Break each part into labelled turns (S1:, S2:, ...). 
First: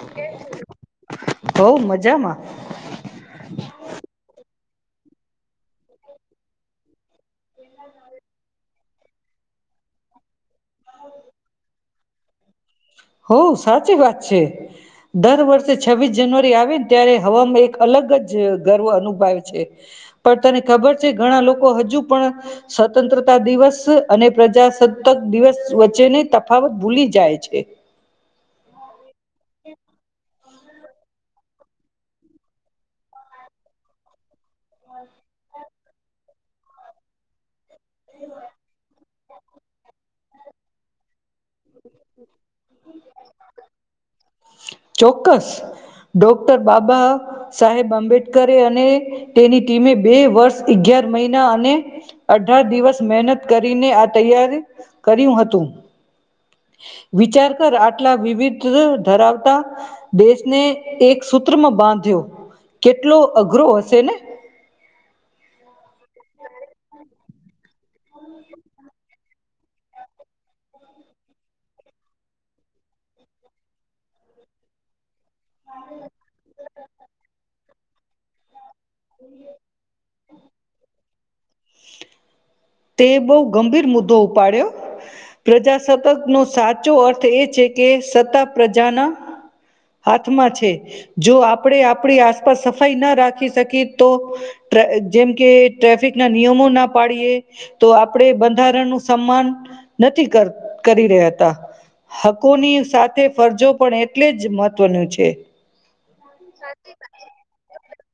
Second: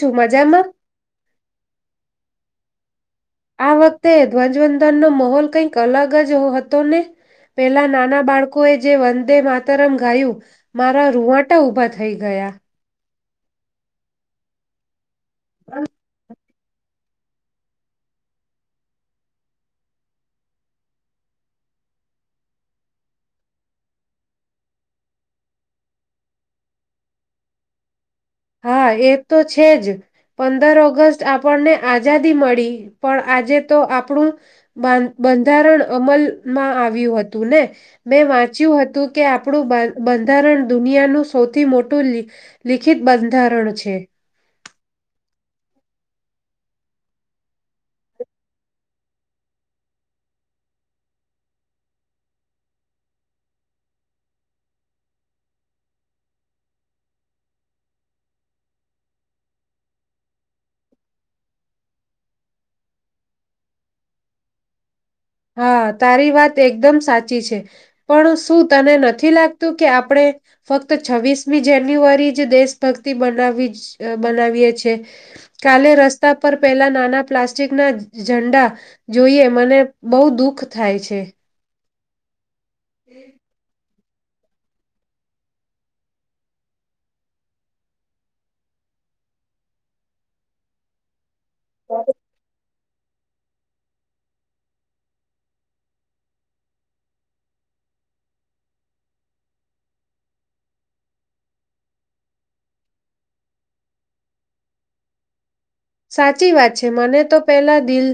S1: છું મજામાં
S2: [unintelligible]
S1: આ વખતે ધ્વજવંદ નો માહોલ કઈક અલગ જ હતો ને પેલા નાના બાળકો એ જે વંદે માતરમ ગાયું મારા રૂવાટા ઉઊભા થઈ ગયા
S2: હો સાચી વાત છે દર વર્ષે છવ્વીસ જાનુઆરી આવે ને ત્યારે હવામાં એક અલગ જ ગર્વ અનુભવે છે પણ તને ખબર છે ઘણા લોકો હજુ પણ સ્વતંત્રતા દિવસ અને પ્રજાસત્તાક દિવસ વચ્ચેની તફાવત ભૂલી જાય છે
S1: હા એ તો છે જ પંદર ઓગસ્ટ આપણને આઝાદી મળી પણ આજે તો આપણું બંધારણ અમલમાં આવ્યું હતું ને મેં વાંચ્યું હતું કે આપણું બંધારણ દુનિયાનું સૌથી મોટું લિખિત બંધારણ છે
S2: ચોક્કસ ડોક્ટર બાબા સાહેબ આંબેડકરે અને તેની ટીમે બે વર્ષ અગિયાર મહિના અને અઢાર દિવસ મહેનત કરીને આ તૈયાર કર્યું હતું વિચાર કર આટલા વિવિધ ધરાવતા દેશને એક સૂત્રમાં બાંધ્યો કેટલો અઘરો હશે ને
S1: હા તારી વાત એકદમ સાચી છે પણ શું તને નથી લાગતું કે આપણે ફક્ત છવ્વીસમી જાન્યુઆરી જ દેશભક્તિ બનાવી બનાવીએ છે કાલે રસ્તા પર પહેલા નાના પ્લાસ્ટ ચકના ઝંડા જોઈએ મને બુ દુઃખ થાય છે
S2: તે બહુ ગંભીર મુદ્દો ઉપાડ્યો પ્રજાસતક નો સાચો અર્થ એ છે કે [unintelligible] પ્રજાના હાથમાં છે જો આપણેે આપણી આસપાસ થઈ ન રાખી શકીિત તો જેમ કે ટ્રાફિક ના નિયમો ના પાડીએ તો આપણે બંધારણનુંું સન્માન નથી કર કરી રહ્યા હતા હકોની સાથે ફરજો પણ એટલે જ મહત્વનું છે
S1: સાચી વાત છે મને તો પેલા દિલ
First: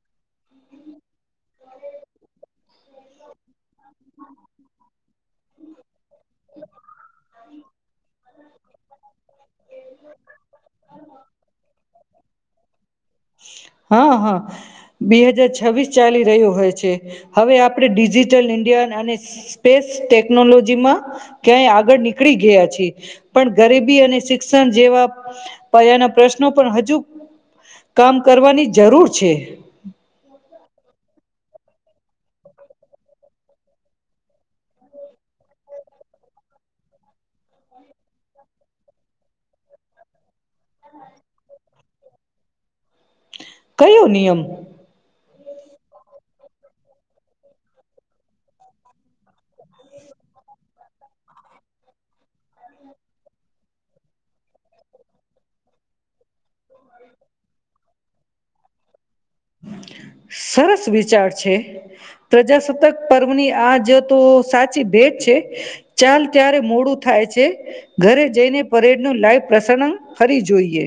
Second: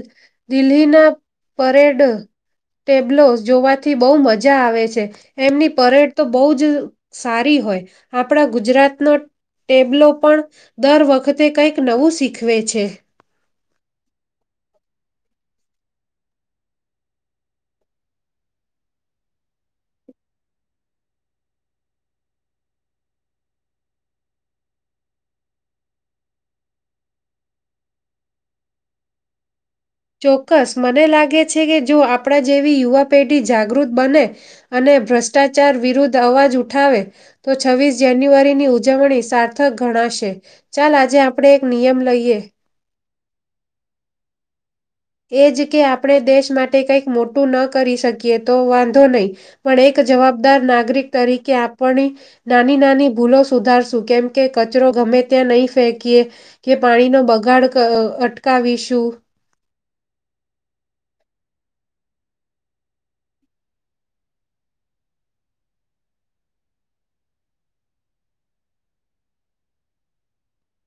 S1: દિલ્હીના પરેડ ટેબ્લો જોવાથી બહુ મજા [unintelligible] છે એમની પરેડ તો બહુ જ સારી હોય આપણા ગુજરાતનો ટેબ્લો પણ દર વખતે કઈક નવું શીખવે છે
S2: હા હા બે હજાર છવ્વીસ ચાલી રહ્યો હોય છે હવે આપણે ડિજિટલ ઇન્ડિયા અને સ્પેસ ટેકનોલોજી માં ક્યાંય આગળ નીકળી ગયા છીએ પણ ગરીબી અને શિક્ષણ જેવા પયાના પ્રશ્નો પણ હજુ કામ કરવાની જરૂર છે
S1: ચોક્કસ મને લાગે છે કે જો આપણા જેવી યુવા પેઢી જાગૃત બને અને ભ્રષ્ટાચાર વિરુદ્ધ અવાજ ઉઠાવે તો છવ્વીસ જાન્યુઆરીની ઉજવણી સાર્થક ગણાશે ચાલ આજે આપણે એક નિયમ લઈએ
S2: કયો નિયમ
S1: એ જ કે આપણે દેશ માટે કંઈક મોટું ન કરી શકીએ તો વાંધો નહી પણ એક જવાબદાર નાગરિક તરીકે આપણી નાની નાની ભૂલો સુધારશું કેમ કે કચરો ગમે ત્યાં નહીં ફેંકીએ કે પાણીનો બગાડ અટકાવીશું
S2: સરસ વિચાર છે પ્રજાસત્તાક પર્વની આજ તો સાચી ભેટ છે ચાલ ત્યારે મોડું થાય છે ઘરે જઈને પરેડ નું લાઈવ પ્રસારન ફરી જોઈએ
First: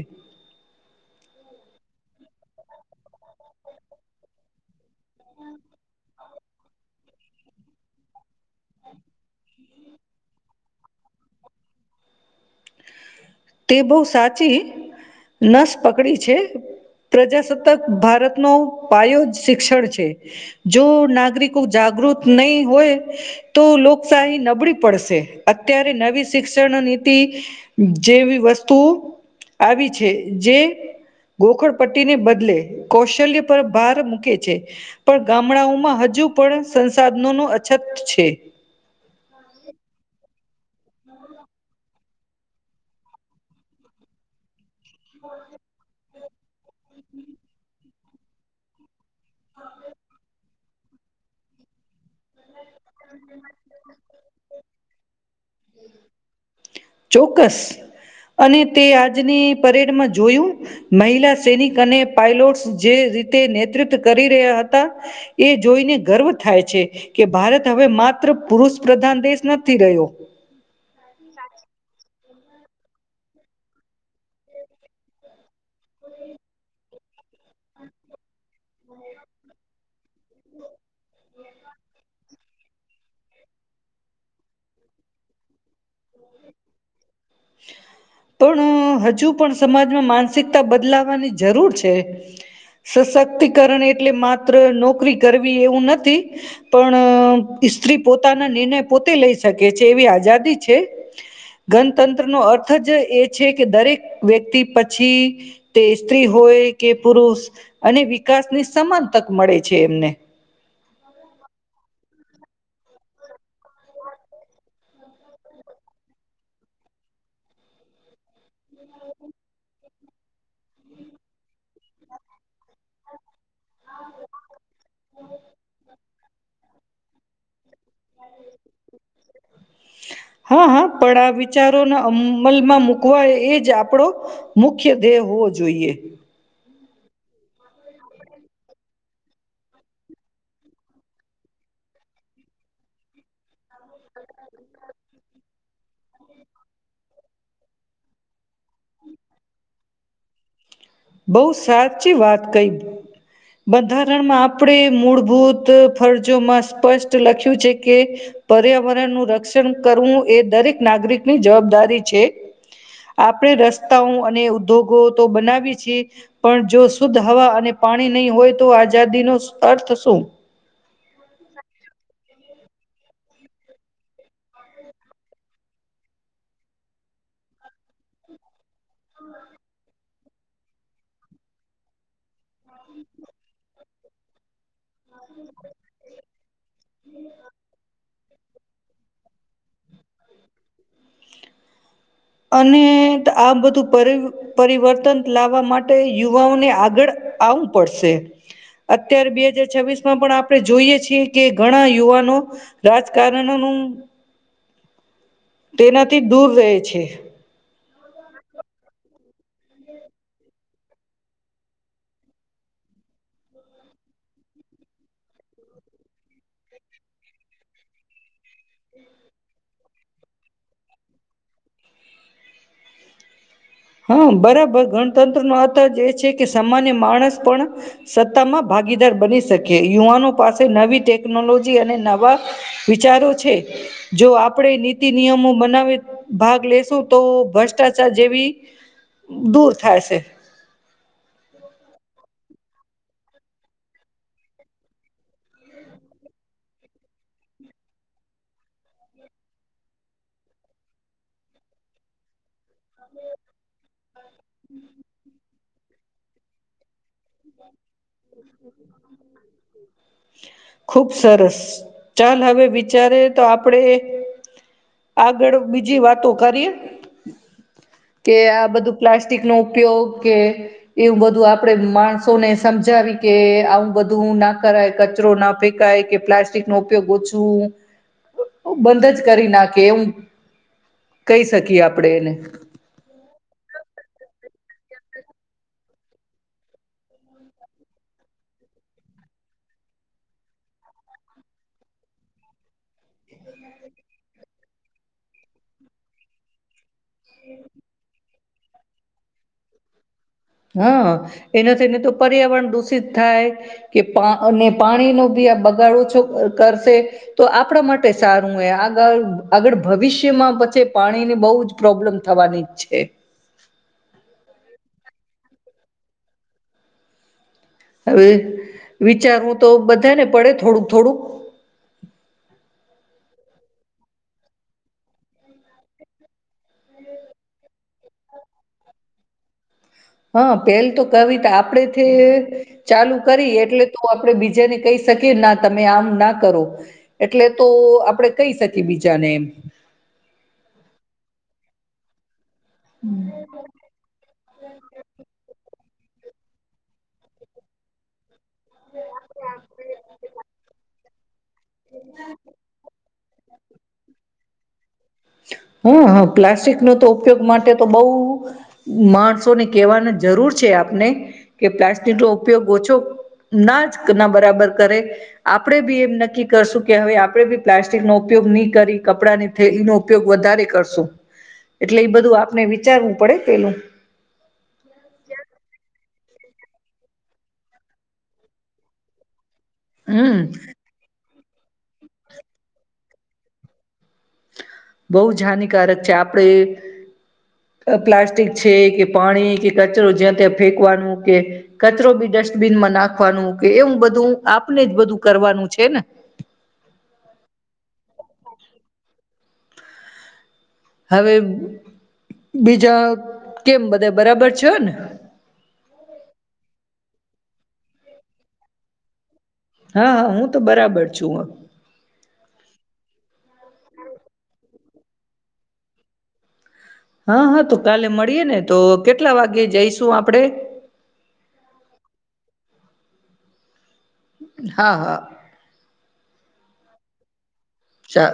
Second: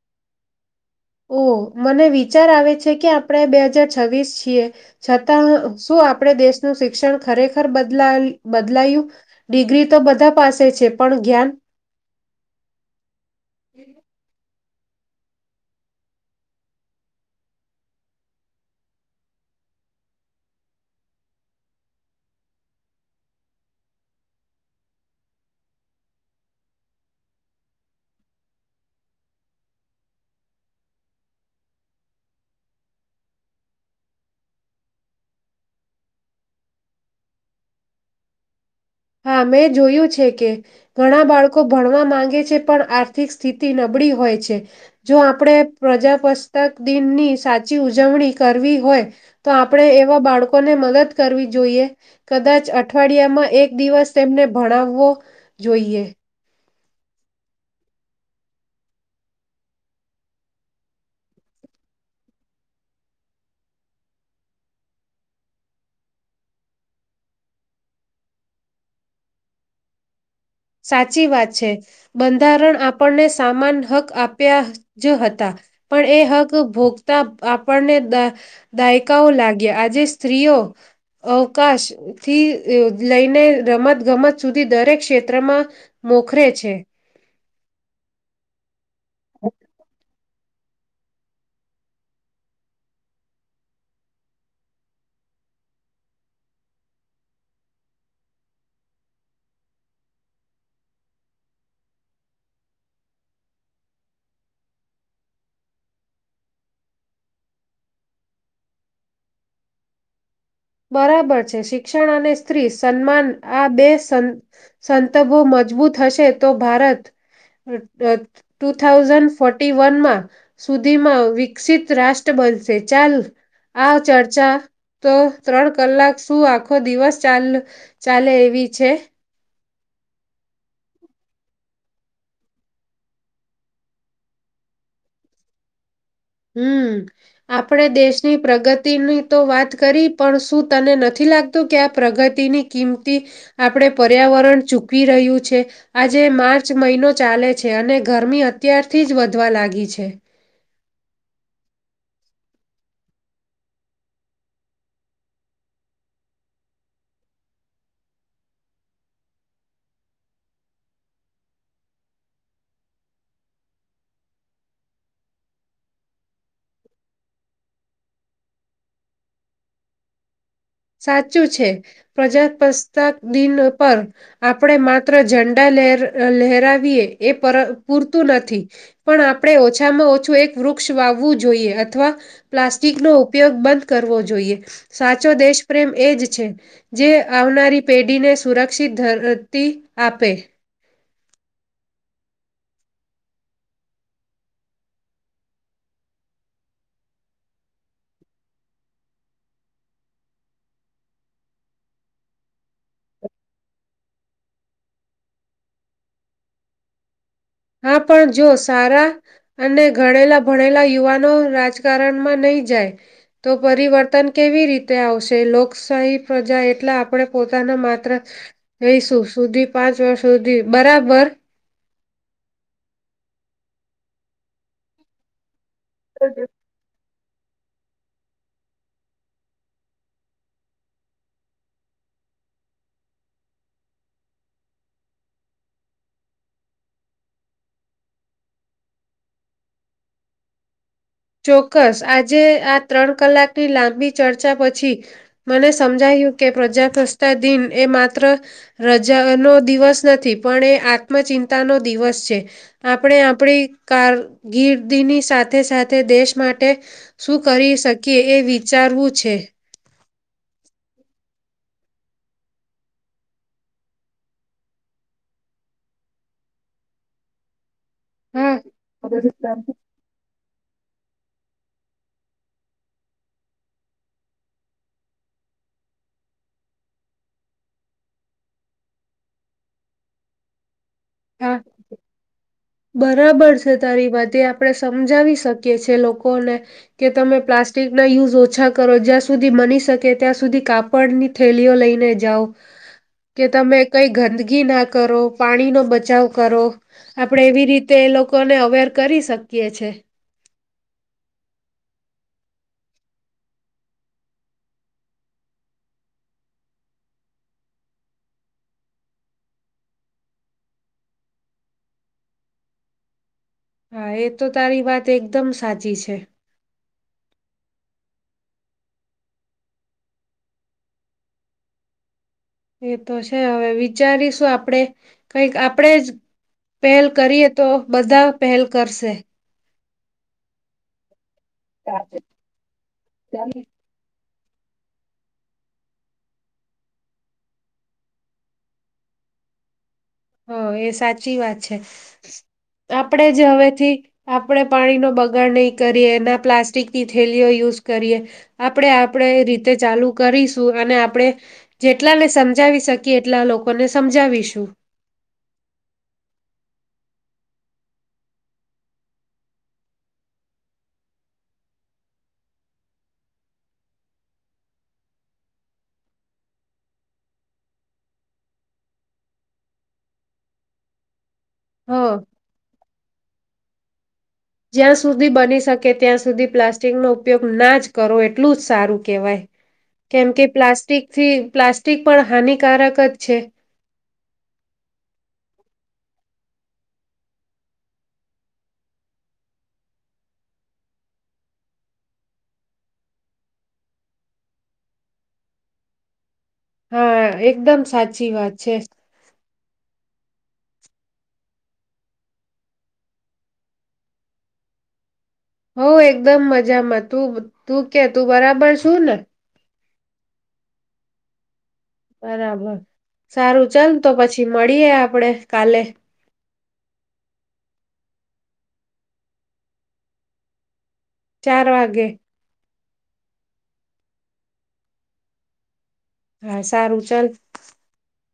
S1: ઓ મને વિચાર આવે છે કે આપણે બે હજાર છવ્વીસ છીએ છતાં શું આપણે દેશનું શિક્ષણ ખરેખર બદલા બદલાયું ડિગ્રી તો બધા પાસે છે પણ જ્ઞાન
S2: તે બહુ સાચી નસ પકડી છે પ્રજાસત્તાક ભારત નો પાયો જ શિક્ષણ છે જો નાગરિકો જાગૃત નહી હોય તો લોકશાહી નબળી પડશે અત્યારે નવી શિક્ષણ નીતિ જેવી વસ્તુઓ આવી છે જે ગોખડ પટ્ટીને બદલે કૌશલ્ય પર ભાર મૂકે છે પણ ગામડાઓમાં હજુ પણ સંસાધનો ન અછત છે
S1: હા મેં જોયું છે કે ઘણા બાળકો ભણવા માંગે છે આર્થીક સ્થિતિ નબળી હોય છે જો આપડે પ્રજા બસ તક દિન ની સાચી ઉ ઉજવણી કરવી હોય, તો આપણે એવા બાળકોને મદદ કરવી જોઈએ, કદાચ અઠવાડિયામાં એક તેમને ભણાવવો જોઈએ.
S2: ચોક્કસ, અને તે આજની પરેડમાં જોયું, મહિલા સૈનિક અને પાયલોટ જે રીતે નેતૃત્વ કરી રહ્યા હતા, એ જોઈને ગર્વ થાય છે, કે ભારત હવે માત્ર પુરુષ પ્રધાન દેશ નથી રહ્યો.
S1: સાચી વાત છે, બંધારણ આપણને સામાન હક આપ્યા જ હતા, પણ એ હક ભોગતા આપણને, દાયકાઓ લાગ્યા આજે સ્ત્રીઓ અવકાશ થી લઈને રમત ગમત સુધી દરેક ક્ષેત્રે તંત્રમાં, મોખરે છે.
S2: પણ હજુ પણ સમાજમાં માનસ માનસિકતા બદલાવાની જરૂર છે, સશક્તિકરણ એટલે માત્ર નોકરી કરવી એવું નથી, પણ સ્ત્રી પોતાના નિર્ણય પોતે લઈ શકે છે એવી આઝાદી છે, ગ તંત્ર નો અર્થ જ એ છે કે દરેક વ્યક્તિ પછી, તે સ્ત્રી હોય કે પુરુષ, અને વિકાસની સમાન તક મળે છે એમને.
S1: બરાબર છે શિક્ષણ અને સ્ત્રી સન્માન આ બે સંંતભો મજબૂત હશે તો ભારત, ટુ થાઉઝન્ડ ફોર્ટી વનમાં, સુધીમાં વિકસિત રાષ્ટ્ર બનશે ચાલ આ ચર્ચા તો ત્રણ કલાક શું આખો દિવસ ચાલ ચાલે એવી છે.
S2: હા હા પણ આ વિચારોને અમલમાં મુૂકવાય એ જ આપડો, મુખ્ય ધ્યેય હોવો જોઈએ.
S1: હમ, આપણે દેશની પ્રગતિની તો વાત કરી પણ શું તને નથી લાગતું કે આ પ્રગતિની કિંમતી, આપણે પર્યાવરણ ચૂકવી રહ્યું છે. આજે માર્ચ મહિનો ચાલે છે અને ગરમી અત્યારથી જ વધવા લાગી છે.
S2: બહુ સાચી વાત કહી, બંધારણમાં આપણે મૂળભૂત ફરજોમાં સ્પષ્ટ લખ્યું છે કે, પર્યાવરણનું રક્ષણ કરવું એ દરેક નાગરિકની જવાબદારી છે, આપણે રસ્તાઓ અને ઉદ્યોગો તો બનાવી પણ જો શુદ્ધ હવા અને પાણી નહી હોય તો આઝાદી નો અર્થ શું.
S1: સાચું છે, પ્રજા દન પર, આપણે માત્ર ઝંડા લર લહેરાવીયએ એ પૂરતું નથી. પણ આપડણે ઓછામાં ઓછ એક વૃક્ષ વાવવું જોઈએ અથવા, પ્લાસ્ટિક નો ઉપયોગ બંધ કરવો જોઈએ. સાચો દેશ પ્રેમ એ જ છે, જે આવનારી પેઢીને સુરક્ષિત ધરતી આપે.
S2: અને આ બધું પર પરિવર્તન લાવવા માટે યુવાઓને આગળ આવવું પડશે, અત્યારે બે હજાર છવ્વીસ માં પણ આપણે જોઈએ છીએ કે ઘણા યુવાનો, રાજકારણોનું તેનાથી દૂર રહે છે.
S1: હા પણ જો સારા, અને ગણેલા ભણેલા યુવાનો રાજકારણમાં નહી જાય તો પરિવર્તન કેવી રીતે આવશે, લોકશાહી પ્રજા એટલે આપણે પોતાના માત્ર, રહીશું સુધી પાંચ વર્ષ સુધી બરાબર
S2: હા બરાબર ગણતંત્ર નો જે છે કે સામાન્ય માણસ પણ સત્તામાં ભાગીદાર બની શકી યુવાનો પાસે નવી ટેકનોલોજી અને નવા વિચારો છે જો આપણે નીતિ નિયમો બનાવી ભાગ લેશું તો ભ્રષ્ટાચાર જેવી દૂર થાય છે.
S1: ચોક્કસ આજે આ ત્રણ કલાકની લાંબી ચર્ચા પછી, મને સમજાયું કે પ્રજા પ્ર્રસ્તા દિન એ માત્ર, રજાનો દિવસ નથી પણ એ આત્મચિંતાનો દિવસ છે. આપણે આપણી કારકિર્દીની સાથે તે સાથે તે દેશ માટે, શું કરી શકે. કે એ વિચારવું છે.
S2: ખુબ સરસ ચાલ હવે વિચારે તો આપડે આગળ બીજી વાતો કરીએ. કે
S1: હા.
S2: આ બધું પ્લાસ્ટિક નો ઉપયોગ કે એવું બધું આપડે માણસોને સમજ મજાવી કે આવું બધું ના કરાય, કચરો ના ફેંકાય કે પ્લાસ્ટિક નો ઉપયોગ ઓછું બંધ જ કરી નાખે એવું કહી
S1: હા
S2: શકીએ આપણે એને
S1: બરાબર છે તારી વાતે આપ આપણે સમજાવી શકીએ છે લોકોને કે તમે પ્લાસ્ટિક ના યુઝ ઓછા કરો જ્યાં સુધી બની શકે ત્યાં સુધી કાપડની થેલીઓ લઈને જાઓ કે તમે કઈ ગંદગી ના કરો, પાણીનો બચ બચાવ કરો. આપડે એવી રીતે લોક લોકોને અવેર કરી શકીએ છે.
S2: હા એના થઈને તો પર્યાવરણ દૂષિત થાય કે પા અને પાણીનો બી આ બગાડ ઓછો ક કરશે તો આપણા માટે સારું એ. આગળ આગળ ભવિષ્યમાં પછી પાણીની બહુ જ પ્રોબ્લેમ થવાની છે.
S1: હા એ તો તારી વાત તે એકદમ સાચી છે.
S2: હવે વિચારવું તો બધાને પડે થોડુંક થોડુંક.
S1: તો છે હવે વિચારીશું આપણેે કઈક આપણેે જ પહેલ કરીએ તો બધા પહેલ કરશે.
S2: હા પેલ તો. કવિતા આપડે થી ચાલુ કરી એટલે તો આપે બીજ બીજાને કહી શકીએ ના તમે આમ ના કરો. એટલે તો આપણેે કહી શકીએ બીજાને એમ
S1: હ એ સાચી વાત છે. આપણેે જ હવેથી આપણે પાણી નો બગાડ નહી કરીએ ના પ્લાસ્ટિક ની થેલીઓ યુઝ કરીએ. આપણે આપણે એ રીતે ચાલુ કરીશું અને આ આપડે જેટલા ને સમજાવી શક કેટલા લોકોને સમજાવીશું?
S2: હુ હ પ્લાસ્ટિક નો તો ઉપયોગ માટે તો બહુ માણસોને કેહેવાની જરૂર છે આપને કે પ્લાસ્ટિક નો ઉપયોગ ઓછો ના જ ના બરાબર કરે આપણેે બી એમ નક્કી કરશું કે હવે આપડે બી પ્લાસ્ટિક નો ઉપયોગ નહી કરી કપડાની થેલીનો ઉપયોગ વધારે કરશો. એટલે
S1: હ
S2: એઈ બધું આપને બી ચલ ચલ પડે પેલું.
S1: જ્યાં સુધી બની શકે ત્યાં સુ સુધી પ્લાસ્ટિકનો ઉપયોગ ના જ કરો એટલું જ સારું કહેવાય. કેમ
S2: હમ
S1: કે પ્લાસ્ટિક થી પ્લાસ્ટિક પણ હાનિકારક જ છે.
S2: બહુ જ હાનિકારક છે, આપડે પ્લાસ્ટિક છે, કે પાણી કે કચરો જ્યાં ત્યાં ફેકવાનું કે કચરો બી ડસ્ટબિનમાં નાખવાનું કે એવું બધું આપણે જ બધું કરવાનું છે, ને.
S1: હા એકદમ સાચી વાત. છે.
S2: હવે બીજા કેમ બધા બરાબર
S1: હો એકદમ મજામાં તું તું કે તું બરાબર સુ ને?
S2: હા હા હું તો બરાબર છું હ.
S1: બરાબર સારું ચાલ તો પછી મળ મળીએ આપણે કાલે
S2: હહ હહ તો કાલે મળીએે ને તો
S1: ચાર વાગે
S2: હા હા
S1: હા સારું ચલ
S2: ચાર